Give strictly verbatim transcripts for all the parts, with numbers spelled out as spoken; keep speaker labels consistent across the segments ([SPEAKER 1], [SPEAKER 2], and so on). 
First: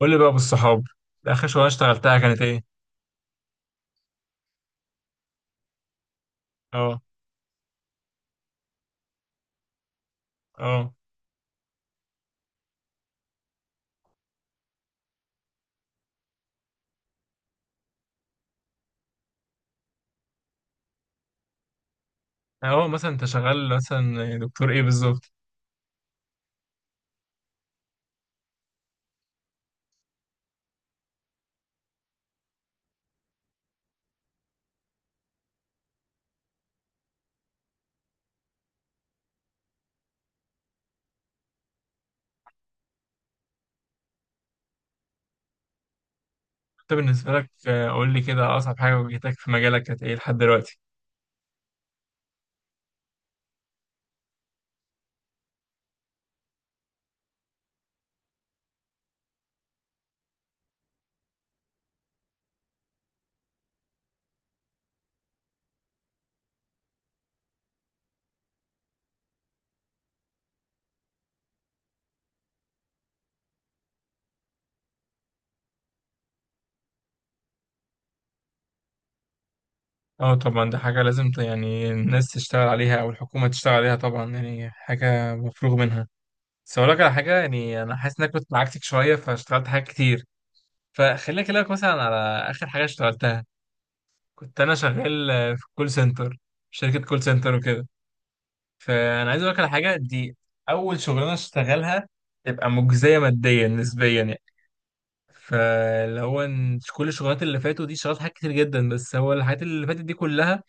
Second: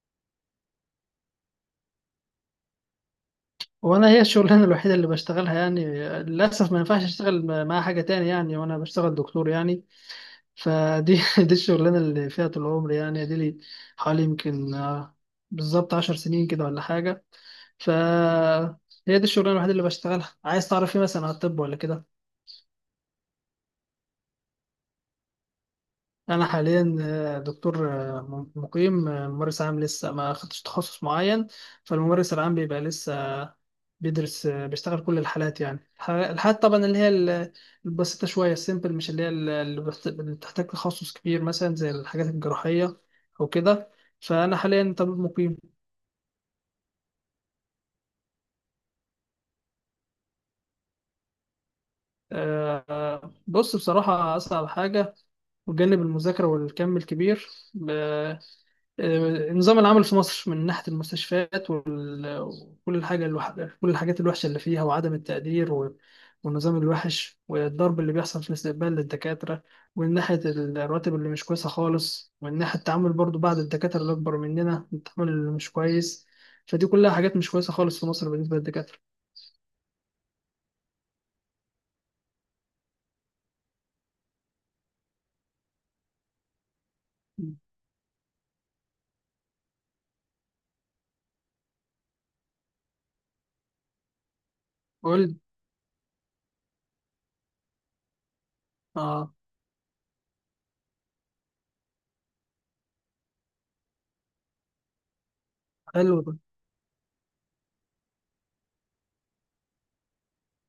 [SPEAKER 1] قول لي بقى بالصحاب، اخر شغلانه اشتغلتها كانت ايه؟
[SPEAKER 2] وانا هي الشغلانه الوحيده اللي بشتغلها يعني. للاسف ما
[SPEAKER 1] اه.
[SPEAKER 2] ينفعش اشتغل م- مع حاجه تاني يعني، وانا بشتغل دكتور يعني.
[SPEAKER 1] اه.
[SPEAKER 2] فدي دي الشغلانه اللي فيها طول عمري يعني، دي لي حوالي يمكن آه، بالظبط عشر سنين كده ولا حاجه. ف هي دي الشغلانه الوحيده اللي بشتغلها. عايز تعرف ايه مثلا على الطب ولا كده؟
[SPEAKER 1] اه، مثلا انت شغال مثلا دكتور ايه بالظبط؟
[SPEAKER 2] انا حاليا آه، دكتور آه، مقيم آه، ممارس عام، لسه ما خدتش تخصص معين. فالممارس العام بيبقى لسه بيدرس بيشتغل كل الحالات، يعني الح- الحالات طبعا اللي هي ال- البسيطة شوية، السيمبل، مش اللي هي ال- اللي بت- اللي بتحتاج تخصص كبير مثلا زي الحاجات الجراحية أو كده. فأنا حاليا طبيب مقيم.
[SPEAKER 1] انت بالنسبه لك، آه، قول لي كده، اصعب حاجه واجهتك في مجالك كانت ايه لحد دلوقتي؟
[SPEAKER 2] آه، بص، بصراحة أصعب حاجة بجانب المذاكرة والكم الكبير آه، نظام العمل في مصر من ناحية المستشفيات وال- وكل الحاجة الوح... كل الحاجات الوحشة اللي فيها، وعدم التقدير و... والنظام الوحش، والضرب اللي بيحصل في الاستقبال للدكاترة، ومن ناحية الرواتب اللي مش كويسة خالص، ومن ناحية التعامل برضو بعض الدكاترة اللي أكبر مننا، التعامل اللي مش كويس. فدي كلها حاجات مش كويسة خالص في مصر بالنسبة للدكاترة.
[SPEAKER 1] اه طبعا، دي حاجه لازم ت- يعني الناس تشتغل عليها او الحكومه تشتغل عليها، طبعا يعني حاجه مفروغ منها. بس اقول لك على حاجه، يعني انا حاسس انك كنت عكسك شويه فاشتغلت حاجات كتير. فخليني اكلمك مثلا على اخر حاجه اشتغلتها. كنت انا شغال،
[SPEAKER 2] قول.
[SPEAKER 1] آه، في كول سنتر، شركه كول سنتر وكده. فانا
[SPEAKER 2] اه،
[SPEAKER 1] عايز اقول لك على حاجه دي. اول شغلانه اشتغلها تبقى مجزيه ماديا نسبيا يعني.
[SPEAKER 2] حلو
[SPEAKER 1] فاللي
[SPEAKER 2] ده.
[SPEAKER 1] هو إن كل الشغلات اللي فاتوا دي، اشتغلت حاجات كتير جدا، بس هو الحاجات اللي فاتت دي كلها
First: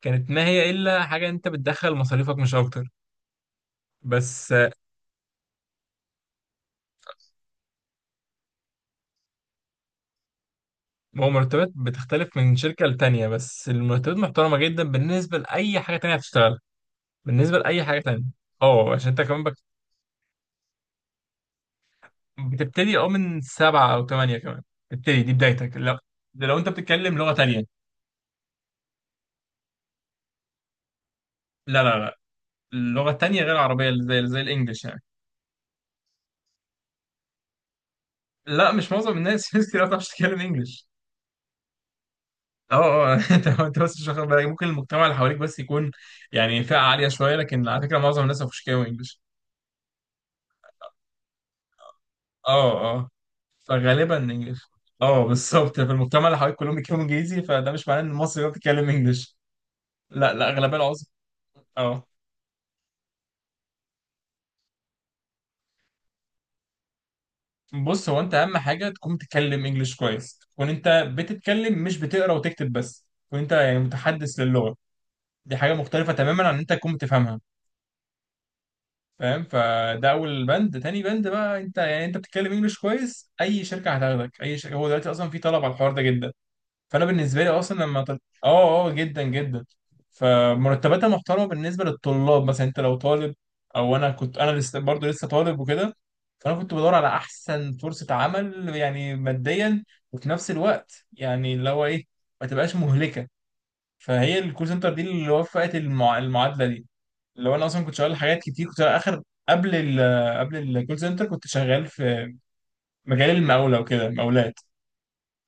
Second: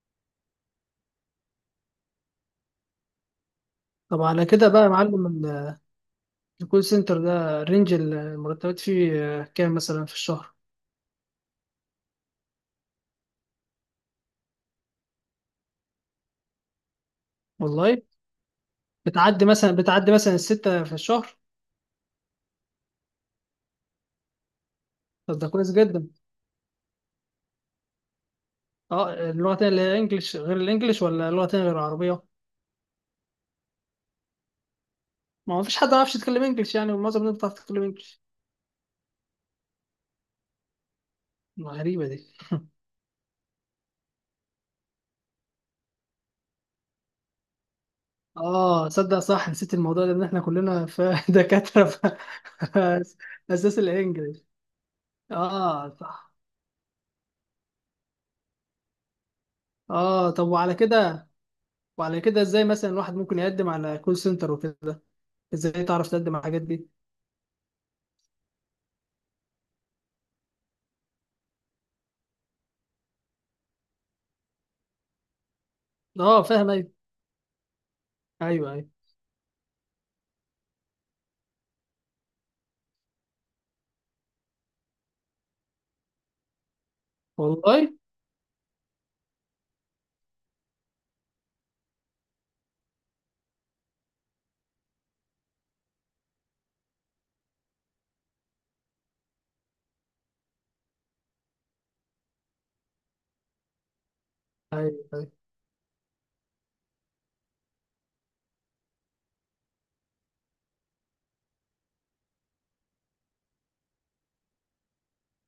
[SPEAKER 1] كانت ما هي الا حاجه انت بتدخل مصاريفك مش اكتر.
[SPEAKER 2] طب على
[SPEAKER 1] بس
[SPEAKER 2] كده
[SPEAKER 1] آه،
[SPEAKER 2] بقى يا معلم، ال- الكول سنتر ده رينج المرتبات فيه آه، كام مثلا في الشهر؟
[SPEAKER 1] هو مرتبات بتختلف من شركه لتانيه، بس المرتبات محترمه جدا بالنسبه لاي حاجه تانيه هتشتغلها، بالنسبه لاي
[SPEAKER 2] والله.
[SPEAKER 1] حاجه تانيه. اه عشان انت كمان
[SPEAKER 2] بتعدي
[SPEAKER 1] بك-
[SPEAKER 2] مثلا بتعدي مثلا الستة في الشهر؟
[SPEAKER 1] بتبتدي اه من سبعه او ثمانيه كمان. بتبتدي دي
[SPEAKER 2] طب ده كويس
[SPEAKER 1] بدايتك لو،
[SPEAKER 2] جدا.
[SPEAKER 1] لو انت بتتكلم لغه تانيه.
[SPEAKER 2] اه، اللغة تانية اللي هي انجلش، غير الانجليش ولا لغة تانية غير
[SPEAKER 1] لا لا لا،
[SPEAKER 2] العربية؟
[SPEAKER 1] اللغة التانية غير العربية، اللي زي زي الانجليش يعني.
[SPEAKER 2] ما هو فيش حد ما يعرفش يتكلم انجليش يعني، ومعظم الناس بتعرف تتكلم انجليش.
[SPEAKER 1] لا مش معظم الناس في ناس كتير ما بتعرفش تتكلم انجليش.
[SPEAKER 2] غريبة دي.
[SPEAKER 1] اه. اه انت انت بس مش واخد بالك، ممكن المجتمع اللي حواليك بس يكون يعني فئة عالية شوية، لكن على فكرة معظم الناس ما بيعرفوش يتكلموا
[SPEAKER 2] اه، صدق
[SPEAKER 1] انجليش.
[SPEAKER 2] صح، نسيت الموضوع ده ان احنا كلنا في دكاترة في
[SPEAKER 1] اه. اه،
[SPEAKER 2] اساس
[SPEAKER 1] فغالبا
[SPEAKER 2] الانجليش.
[SPEAKER 1] انجليش. اه بالظبط،
[SPEAKER 2] اه،
[SPEAKER 1] في المجتمع
[SPEAKER 2] صح.
[SPEAKER 1] اللي حواليك كلهم بيتكلموا انجليزي، فده مش معناه ان المصري هو بيتكلم انجليش.
[SPEAKER 2] اه،
[SPEAKER 1] لا لا،
[SPEAKER 2] طب وعلى
[SPEAKER 1] اغلبيه العظمى.
[SPEAKER 2] كده
[SPEAKER 1] اه.
[SPEAKER 2] وعلى كده ازاي مثلا الواحد ممكن يقدم على كول سنتر وكده؟ ازاي تعرف تقدم على الحاجات دي؟
[SPEAKER 1] بص، هو انت اهم حاجه تكون بتتكلم انجليش كويس، تكون انت بتتكلم، مش بتقرا وتكتب بس، تكون انت يعني متحدث للغه. دي حاجة مختلفة
[SPEAKER 2] اه،
[SPEAKER 1] تماما عن إن
[SPEAKER 2] فاهم،
[SPEAKER 1] أنت
[SPEAKER 2] ايوه،
[SPEAKER 1] تكون بتفهمها.
[SPEAKER 2] ايوه، ايوه.
[SPEAKER 1] فاهم؟ فده أول بند. تاني بند بقى، أنت يعني أنت بتتكلم إنجلش كويس، أي شركة هتاخدك، أي شركة. هو دلوقتي أصلا في طلب على الحوار ده جدا. فأنا بالنسبة لي أصلا
[SPEAKER 2] والله.
[SPEAKER 1] لما طل... آه آه آه، جدا جدا. فمرتباتها محترمة بالنسبة للطلاب، مثلا أنت لو طالب، أو أنا كنت، أنا لسه برضه لسه طالب وكده. فأنا كنت بدور على أحسن فرصة عمل يعني ماديا، وفي نفس الوقت يعني اللي هو إيه، ما تبقاش مهلكة. فهي الكول سنتر دي
[SPEAKER 2] ايوه،
[SPEAKER 1] اللي وفقت المع... المعادلة دي. لو انا اصلا كنت شغال حاجات كتير، كنت اخر، قبل ال قبل الكول سنتر كنت شغال في مجال المقاولة وكده، مقاولات.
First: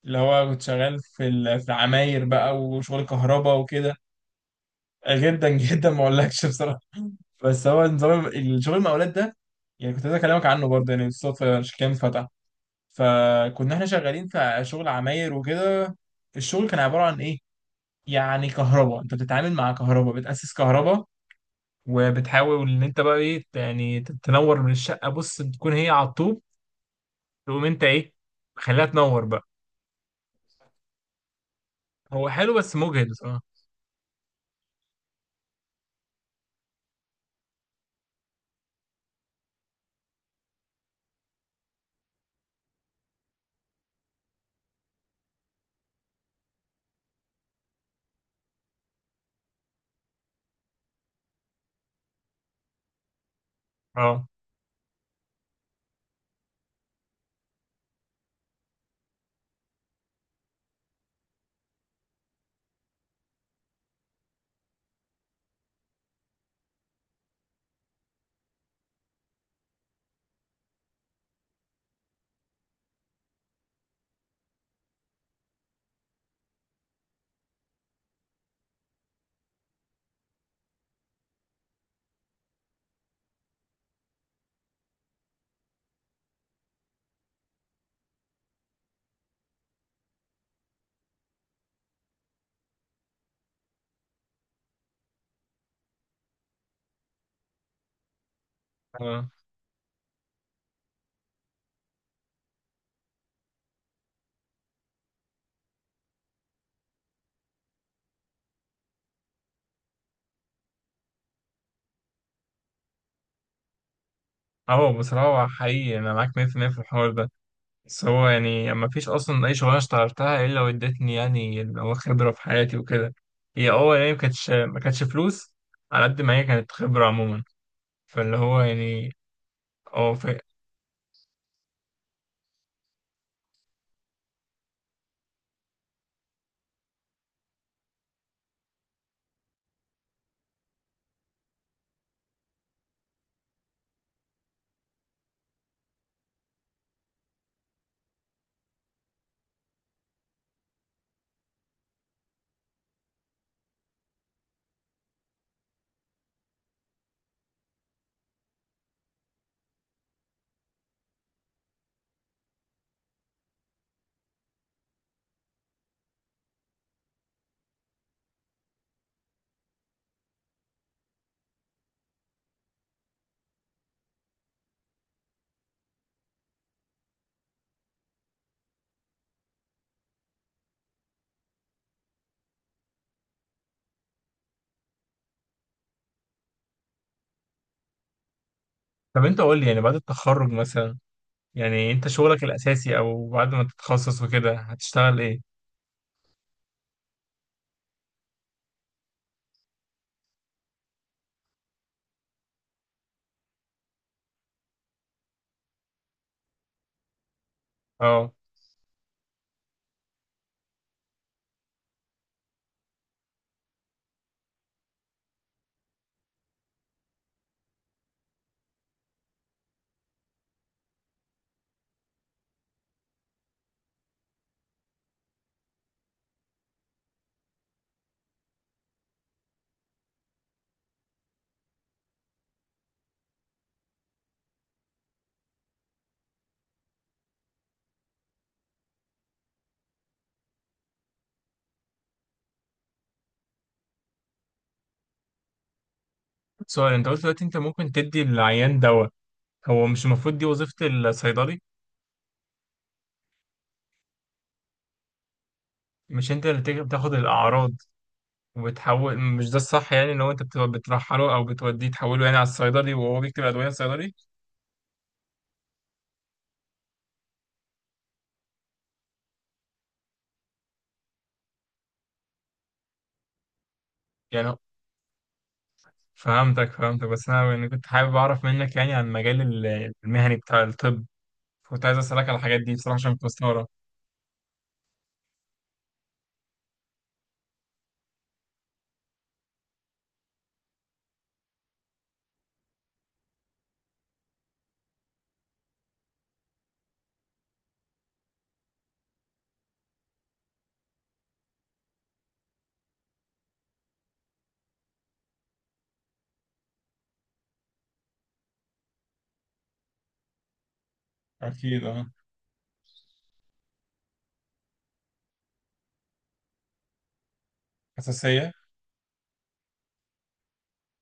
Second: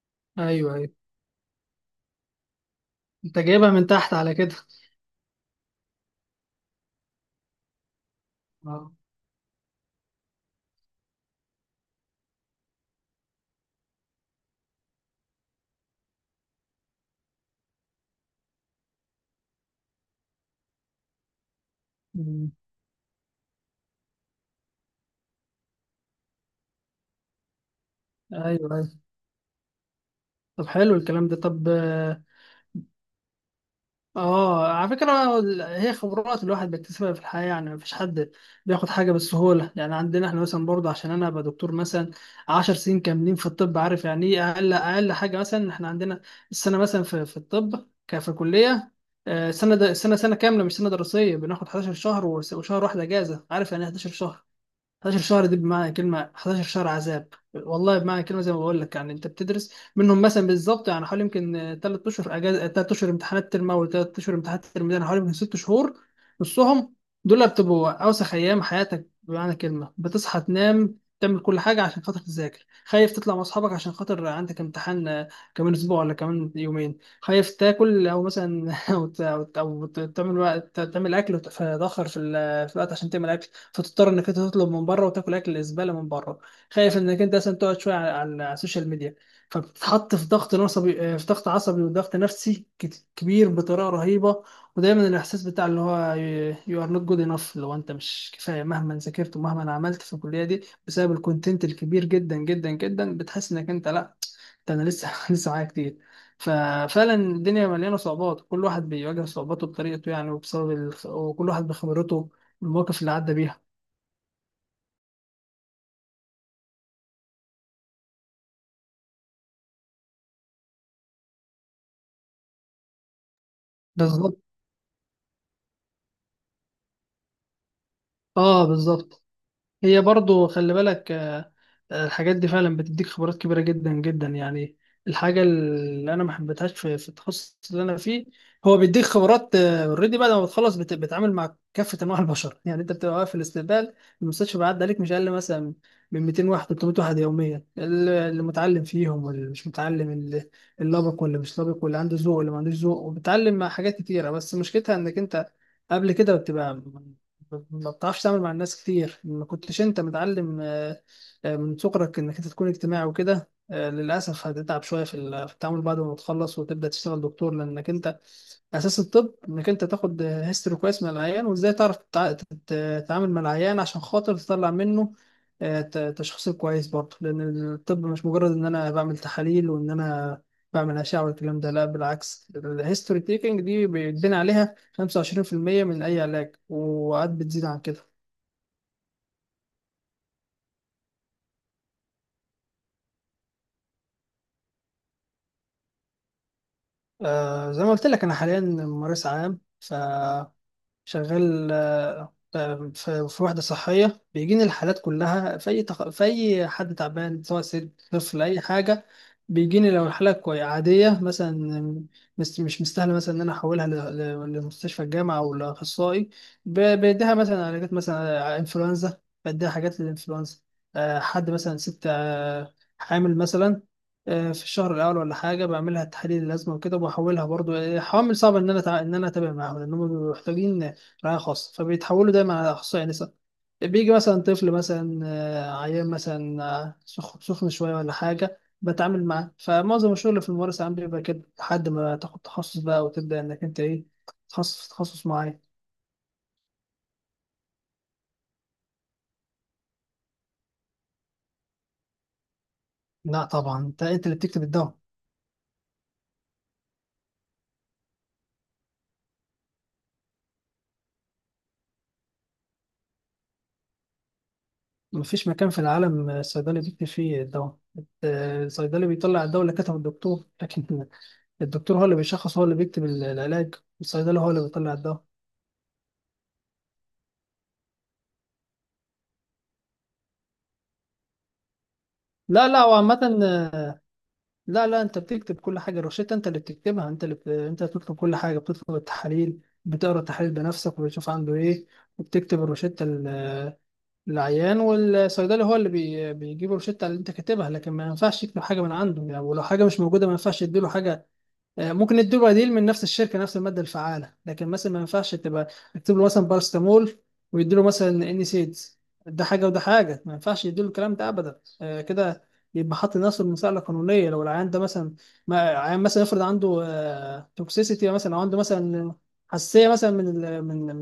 [SPEAKER 1] اللي هو كنت
[SPEAKER 2] ايوه، ايوه.
[SPEAKER 1] شغال في ال- في العماير بقى، وشغل
[SPEAKER 2] انت
[SPEAKER 1] كهرباء
[SPEAKER 2] جايبها من
[SPEAKER 1] وكده.
[SPEAKER 2] تحت على كده.
[SPEAKER 1] جدا جدا، ما اقولكش بصراحة. بس هو نظام الشغل
[SPEAKER 2] اه.
[SPEAKER 1] المقاولات ده، يعني كنت عايز اكلمك عنه برضه، يعني بالصدفة الكلام اتفتح. فكنا احنا شغالين في شغل عماير وكده. الشغل كان عبارة عن ايه؟ يعني كهرباء، انت بتتعامل مع كهرباء، بتأسس كهرباء،
[SPEAKER 2] مم.
[SPEAKER 1] وبتحاول ان انت بقى ايه يعني، تنور من الشقه. بص بتكون هي على الطوب، تقوم انت ايه،
[SPEAKER 2] ايوه،
[SPEAKER 1] خليها
[SPEAKER 2] ايوه.
[SPEAKER 1] تنور بقى.
[SPEAKER 2] طب حلو الكلام ده، طب اه.
[SPEAKER 1] هو حلو بس مجهد بصراحه.
[SPEAKER 2] آه، على فكره، ال- هي خبرات الواحد بيكتسبها في الحياه يعني، مفيش حد بياخد حاجه بالسهوله يعني. عندنا احنا مثلا برضه، عشان انا ابقى دكتور مثلا 10 سنين كاملين في الطب، عارف يعني ايه؟ اقل اقل حاجه، مثلا احنا عندنا السنه، مثلا في في الطب ك- في كليه، آه، سنه د- سنه سنه كامله مش سنه دراسيه، بناخد 11 شهر وس- وشهر واحد اجازه. عارف يعني إيه 11
[SPEAKER 1] اه.
[SPEAKER 2] شهر؟ 11 شهر دي بمعنى كلمة 11 شهر عذاب. والله، بمعنى كلمة زي ما بقول لك يعني، أنت بتدرس منهم مثلا، بالظبط يعني حوالي يمكن ثلاث أشهر أجازة، ثلاث أشهر امتحانات ترم أول، ثلاث أشهر امتحانات ترم تاني، حوالي يمكن ست شهور، نصهم. دول بتبقوا أوسخ أيام حياتك بمعنى كلمة. بتصحى، تنام، تعمل كل حاجة عشان خاطر تذاكر. خايف تطلع مع أصحابك عشان خاطر عندك امتحان آه، كمان أسبوع ولا كمان يومين. خايف تاكل، أو مثلا أو ت- أو ت- أو ت- تعمل وقت- تعمل أكل وتتأخر في ال- في الوقت عشان تعمل أكل، فتضطر انك انت تطلب من بره وتاكل اكل الزباله من بره. خايف انك انت مثلا تقعد شويه على على- على السوشيال ميديا، فبتتحط في ضغط عصبي آه، في ضغط عصبي وضغط نفسي كت- كبير بطريقه رهيبه. ودايما الاحساس بتاع اللي هو يو ار نوت جود انف، لو انت مش كفايه مهما
[SPEAKER 1] اه.
[SPEAKER 2] ذاكرت ومهما عملت في الكليه دي، بسبب الكونتنت الكبير جدا جدا جدا، بتحس انك انت لا، ده انا لسه لسه معايا كتير. ففعلا الدنيا مليانه صعوبات، كل واحد بيواجه صعوباته بطريقته يعني، وبسبب ال... وكل واحد بخبرته المواقف اللي عدى بيها.
[SPEAKER 1] اه بصراحه، هو حقيقي انا معاك مية في المية في المية في الحوار ده. بس هو يعني ما فيش اصلا اي شغلانه اشتغلتها الا وادتني يعني اللي هو خبره في حياتي وكده. هي اه يعني ما
[SPEAKER 2] بالظبط.
[SPEAKER 1] كانتش ما كانتش فلوس على قد ما هي كانت خبره عموما. فاللي هو
[SPEAKER 2] اه،
[SPEAKER 1] يعني
[SPEAKER 2] بالظبط. هي
[SPEAKER 1] اه ف...
[SPEAKER 2] برضو خلي بالك آه، آه، الحاجات دي فعلا بتديك خبرات كبيره جدا جدا يعني. الحاجه اللي انا ما حبيتهاش في في التخصص اللي انا فيه، هو بيديك خبرات اوريدي بعد ما بتخلص، بت- بتتعامل مع كافه انواع البشر. يعني انت بتبقى واقف في الاستقبال، المستشفى بيعدي عليك مش اقل مثلا من مئتين واحد، ثلاثمئة واحد يوميا، اللي اللي متعلم فيهم واللي مش متعلم، اللي اللي لابق واللي مش لابق، واللي عنده ذوق واللي ما عندوش ذوق، وبتتعلم مع حاجات كتيره. بس مشكلتها انك انت قبل كده بتبقى ما بتعرفش تعمل مع الناس كتير، ما كنتش انت متعلم آه، آه، من صغرك انك انت تكون اجتماعي وكده. آه، للاسف هتتعب شويه في ال- في التعامل بعد ما تخلص وتبدا تشتغل دكتور، لانك انت اساس الطب انك انت تاخد هيستوري كويس من العيان، وازاي تعرف تتع- تت- تتعامل مع العيان عشان خاطر تطلع منه آه، ت- تشخيص كويس برضه، لان الطب مش مجرد ان انا بعمل تحاليل وان انا بعمل اشعه والكلام ده، لا، بالعكس، الهيستوري تيكنج دي بيتبني عليها خمسة وعشرين في المية من اي علاج، وقعد بتزيد عن كده.
[SPEAKER 1] طب انت قول لي، يعني بعد التخرج مثلا، يعني انت شغلك الاساسي او بعد ما تتخصص وكده، هتشتغل ايه؟
[SPEAKER 2] آه، زي ما قلت لك انا حاليا ممارس عام، ف شغال آه، آه، في في وحدة صحية، بيجيني الحالات كلها في أي تخ... في أي حد تعبان سواء ست،
[SPEAKER 1] اه،
[SPEAKER 2] طفل، أي حاجة. بيجيني لو الحالة كوي عادية مثلا، مس- مش مستاهلة مثلا إن أنا أحولها ل... ل... لمستشفى الجامعة أو لأخصائي، ب... بديها مثلا علاجات مثلا آه، إنفلونزا، بديها حاجات للإنفلونزا. آه، حد مثلا ست آه، حامل مثلا آه، في الشهر الاول ولا حاجه، بعملها تحاليل اللازمه وكده، وبحولها برضو. آه، حوامل صعب ان انا تع... ان انا اتابع معاهم، لانهم بيبقوا محتاجين رعاية خاصة، فبيتحولوا دايما على أخصائي نساء. بيجي مثلا طفل مثلا آه، عيان مثلا آه، سخ- سخن شوية ولا حاجة، بتعامل معاه. فمعظم الشغل في الممارسة عام بيبقى كده، لحد ما تاخد تخصص بقى وتبدأ إنك أنت إيه، تخصص في تخصص معين.
[SPEAKER 1] سؤال. انت قلت دلوقتي انت ممكن تدي العيان دواء، هو مش المفروض دي وظيفة الصيدلي؟
[SPEAKER 2] لا طبعا، أنت أنت اللي بتكتب الدواء.
[SPEAKER 1] مش انت اللي تيجي بتاخد الاعراض وبتحول؟ مش ده الصح، يعني ان هو انت بت- بترحله او بتوديه، تحوله يعني على الصيدلي وهو بيكتب ادوية، الصيدلي
[SPEAKER 2] مفيش مكان في العالم الصيدلي بيكتب فيه الدواء. آه، الصيدلي بيطلع الدواء اللي كتبه الدكتور، لكن الدكتور هو اللي بيشخص، هو اللي بيكتب العلاج. الصيدلي هو
[SPEAKER 1] يعني.
[SPEAKER 2] اللي بيطلع الدواء.
[SPEAKER 1] فهمتك، فهمتك. بس انا يعني كنت حابب اعرف منك يعني عن المجال ال- المهني بتاع الطب. كنت عايز اسالك على الحاجات
[SPEAKER 2] لا
[SPEAKER 1] دي
[SPEAKER 2] لا،
[SPEAKER 1] بصراحة عشان
[SPEAKER 2] وعامة
[SPEAKER 1] كنت مستغرب.
[SPEAKER 2] لا لا، انت بتكتب كل حاجه، الروشته انت اللي بتكتبها، انت اللي بت... انت بتطلب كل حاجه، بتطلب التحاليل، بتقرا التحاليل بنفسك وبتشوف عنده ايه، وبتكتب الروشته لل- للعيان، والصيدلي هو اللي بي... بيجيب الروشته اللي انت كاتبها، لكن ما ينفعش يكتب حاجه من عنده يعني، ولو حاجه مش موجوده ما ينفعش يديله حاجه. آه، ممكن ادوا بديل من نفس الشركه نفس الماده الفعاله، لكن مثلا ما ينفعش تبقى اكتب له مثلا بارستامول ويدوا له مثلا انيسيد، ده حاجه وده حاجه، ما ينفعش يدوا له الكلام ده ابدا.
[SPEAKER 1] اكيد،
[SPEAKER 2] آه،
[SPEAKER 1] اه.
[SPEAKER 2] كده يبقى حاطط نفسه المساءله القانونيه، لو العيان ده مثلا، ما عيان مثلا يفرض عنده توكسيسيتي مثلا، او
[SPEAKER 1] حساسية.
[SPEAKER 2] عنده مثلا حساسيه مثلا من ال- من من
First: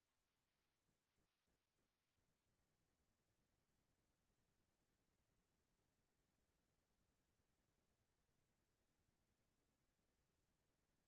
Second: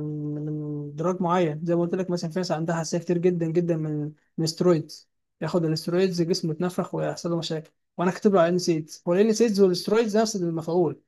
[SPEAKER 2] من دراج معين، زي ما قلت لك مثلا في ناس عندها حساسيه كتير جدا جدا من من السترويدز، ياخد الاسترويدز جسمه يتنفخ ويحصل له مشاكل، وانا كاتب له على النسيت والانسيتس، والاسترويدز نفس المفعول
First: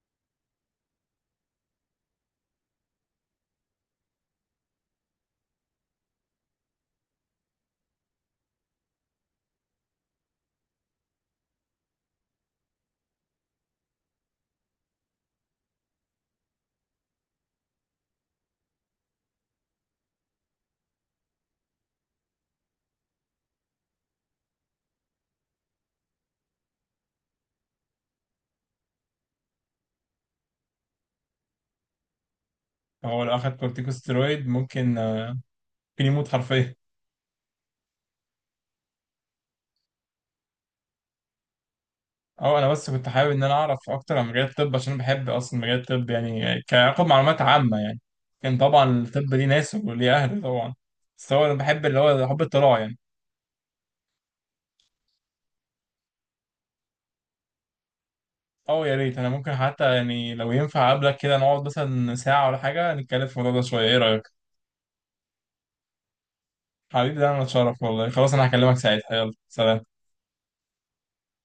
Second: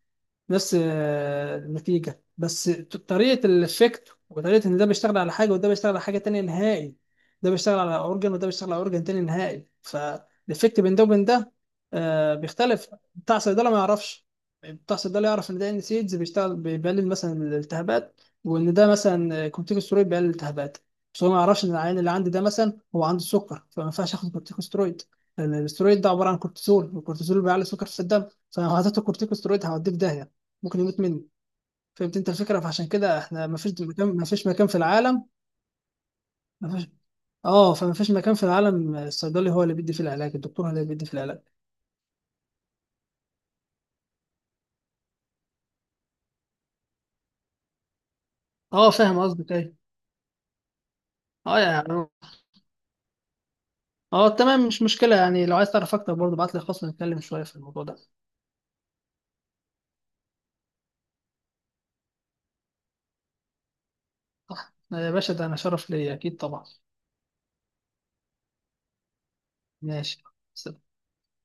[SPEAKER 2] نفس آه، النتيجة، بس ت- طريقة الإفكت وطريقة إن ده بيشتغل على حاجة وده بيشتغل على حاجة تانية نهائي، ده بيشتغل على أورجن وده بيشتغل على أورجن تاني نهائي، فالإفكت بين ده وبين ده آه، بيختلف. بتاع صيدلة ما يعرفش. بتاع صيدلة يعرف إن ده إن سيدز بيشتغل بيقلل مثلا الالتهابات، وإن ده مثلا كورتيكوستيرويد بيقلل الالتهابات، بس هو ما يعرفش إن العيان اللي عندي ده مثلا هو عنده سكر، فما ينفعش آخد كورتيكوستيرويد، لأن الاسترويد ده عبارة عن كورتيزول، والكورتيزول بيعلي السكر في الدم، فلو هديته كورتيكوستيرويد هوديه في داهية، ممكن يموت مني. فهمت انت الفكره؟ فعشان كده
[SPEAKER 1] هو لو
[SPEAKER 2] احنا
[SPEAKER 1] أخد
[SPEAKER 2] ما فيش مكان، ما فيش
[SPEAKER 1] كورتيكوستيرويد
[SPEAKER 2] مكان في
[SPEAKER 1] ممكن،
[SPEAKER 2] العالم.
[SPEAKER 1] ممكن يموت
[SPEAKER 2] ما
[SPEAKER 1] حرفيا.
[SPEAKER 2] فيش. اه، فما فيش مكان في العالم الصيدلي هو اللي بيدي في العلاج، الدكتور هو اللي بيدي في العلاج.
[SPEAKER 1] اه انا بس كنت حابب ان انا اعرف اكتر عن مجال الطب، عشان بحب اصلا مجال الطب يعني، كاخد معلومات عامه يعني. كان طبعا
[SPEAKER 2] اه، فاهم
[SPEAKER 1] الطب ليه
[SPEAKER 2] قصدك
[SPEAKER 1] ناس
[SPEAKER 2] ايه.
[SPEAKER 1] وليه اهل طبعا، بس هو انا
[SPEAKER 2] اه،
[SPEAKER 1] بحب اللي
[SPEAKER 2] يعني،
[SPEAKER 1] هو حب الاطلاع يعني.
[SPEAKER 2] اه، تمام مش مشكله يعني، لو عايز تعرف اكتر برضه ابعت لي خاص نتكلم شويه في الموضوع ده.
[SPEAKER 1] اه يا ريت، انا ممكن حتى يعني لو ينفع اقابلك كده، نقعد مثلا ساعه ولا حاجه، نتكلم في الموضوع ده شويه، ايه رايك؟
[SPEAKER 2] صح. آه، يا باشا، ده انا شرف ليا، اكيد طبعا.
[SPEAKER 1] حبيبي ده انا اتشرف والله. خلاص انا هكلمك ساعتها، يلا سلام.
[SPEAKER 2] ماشي.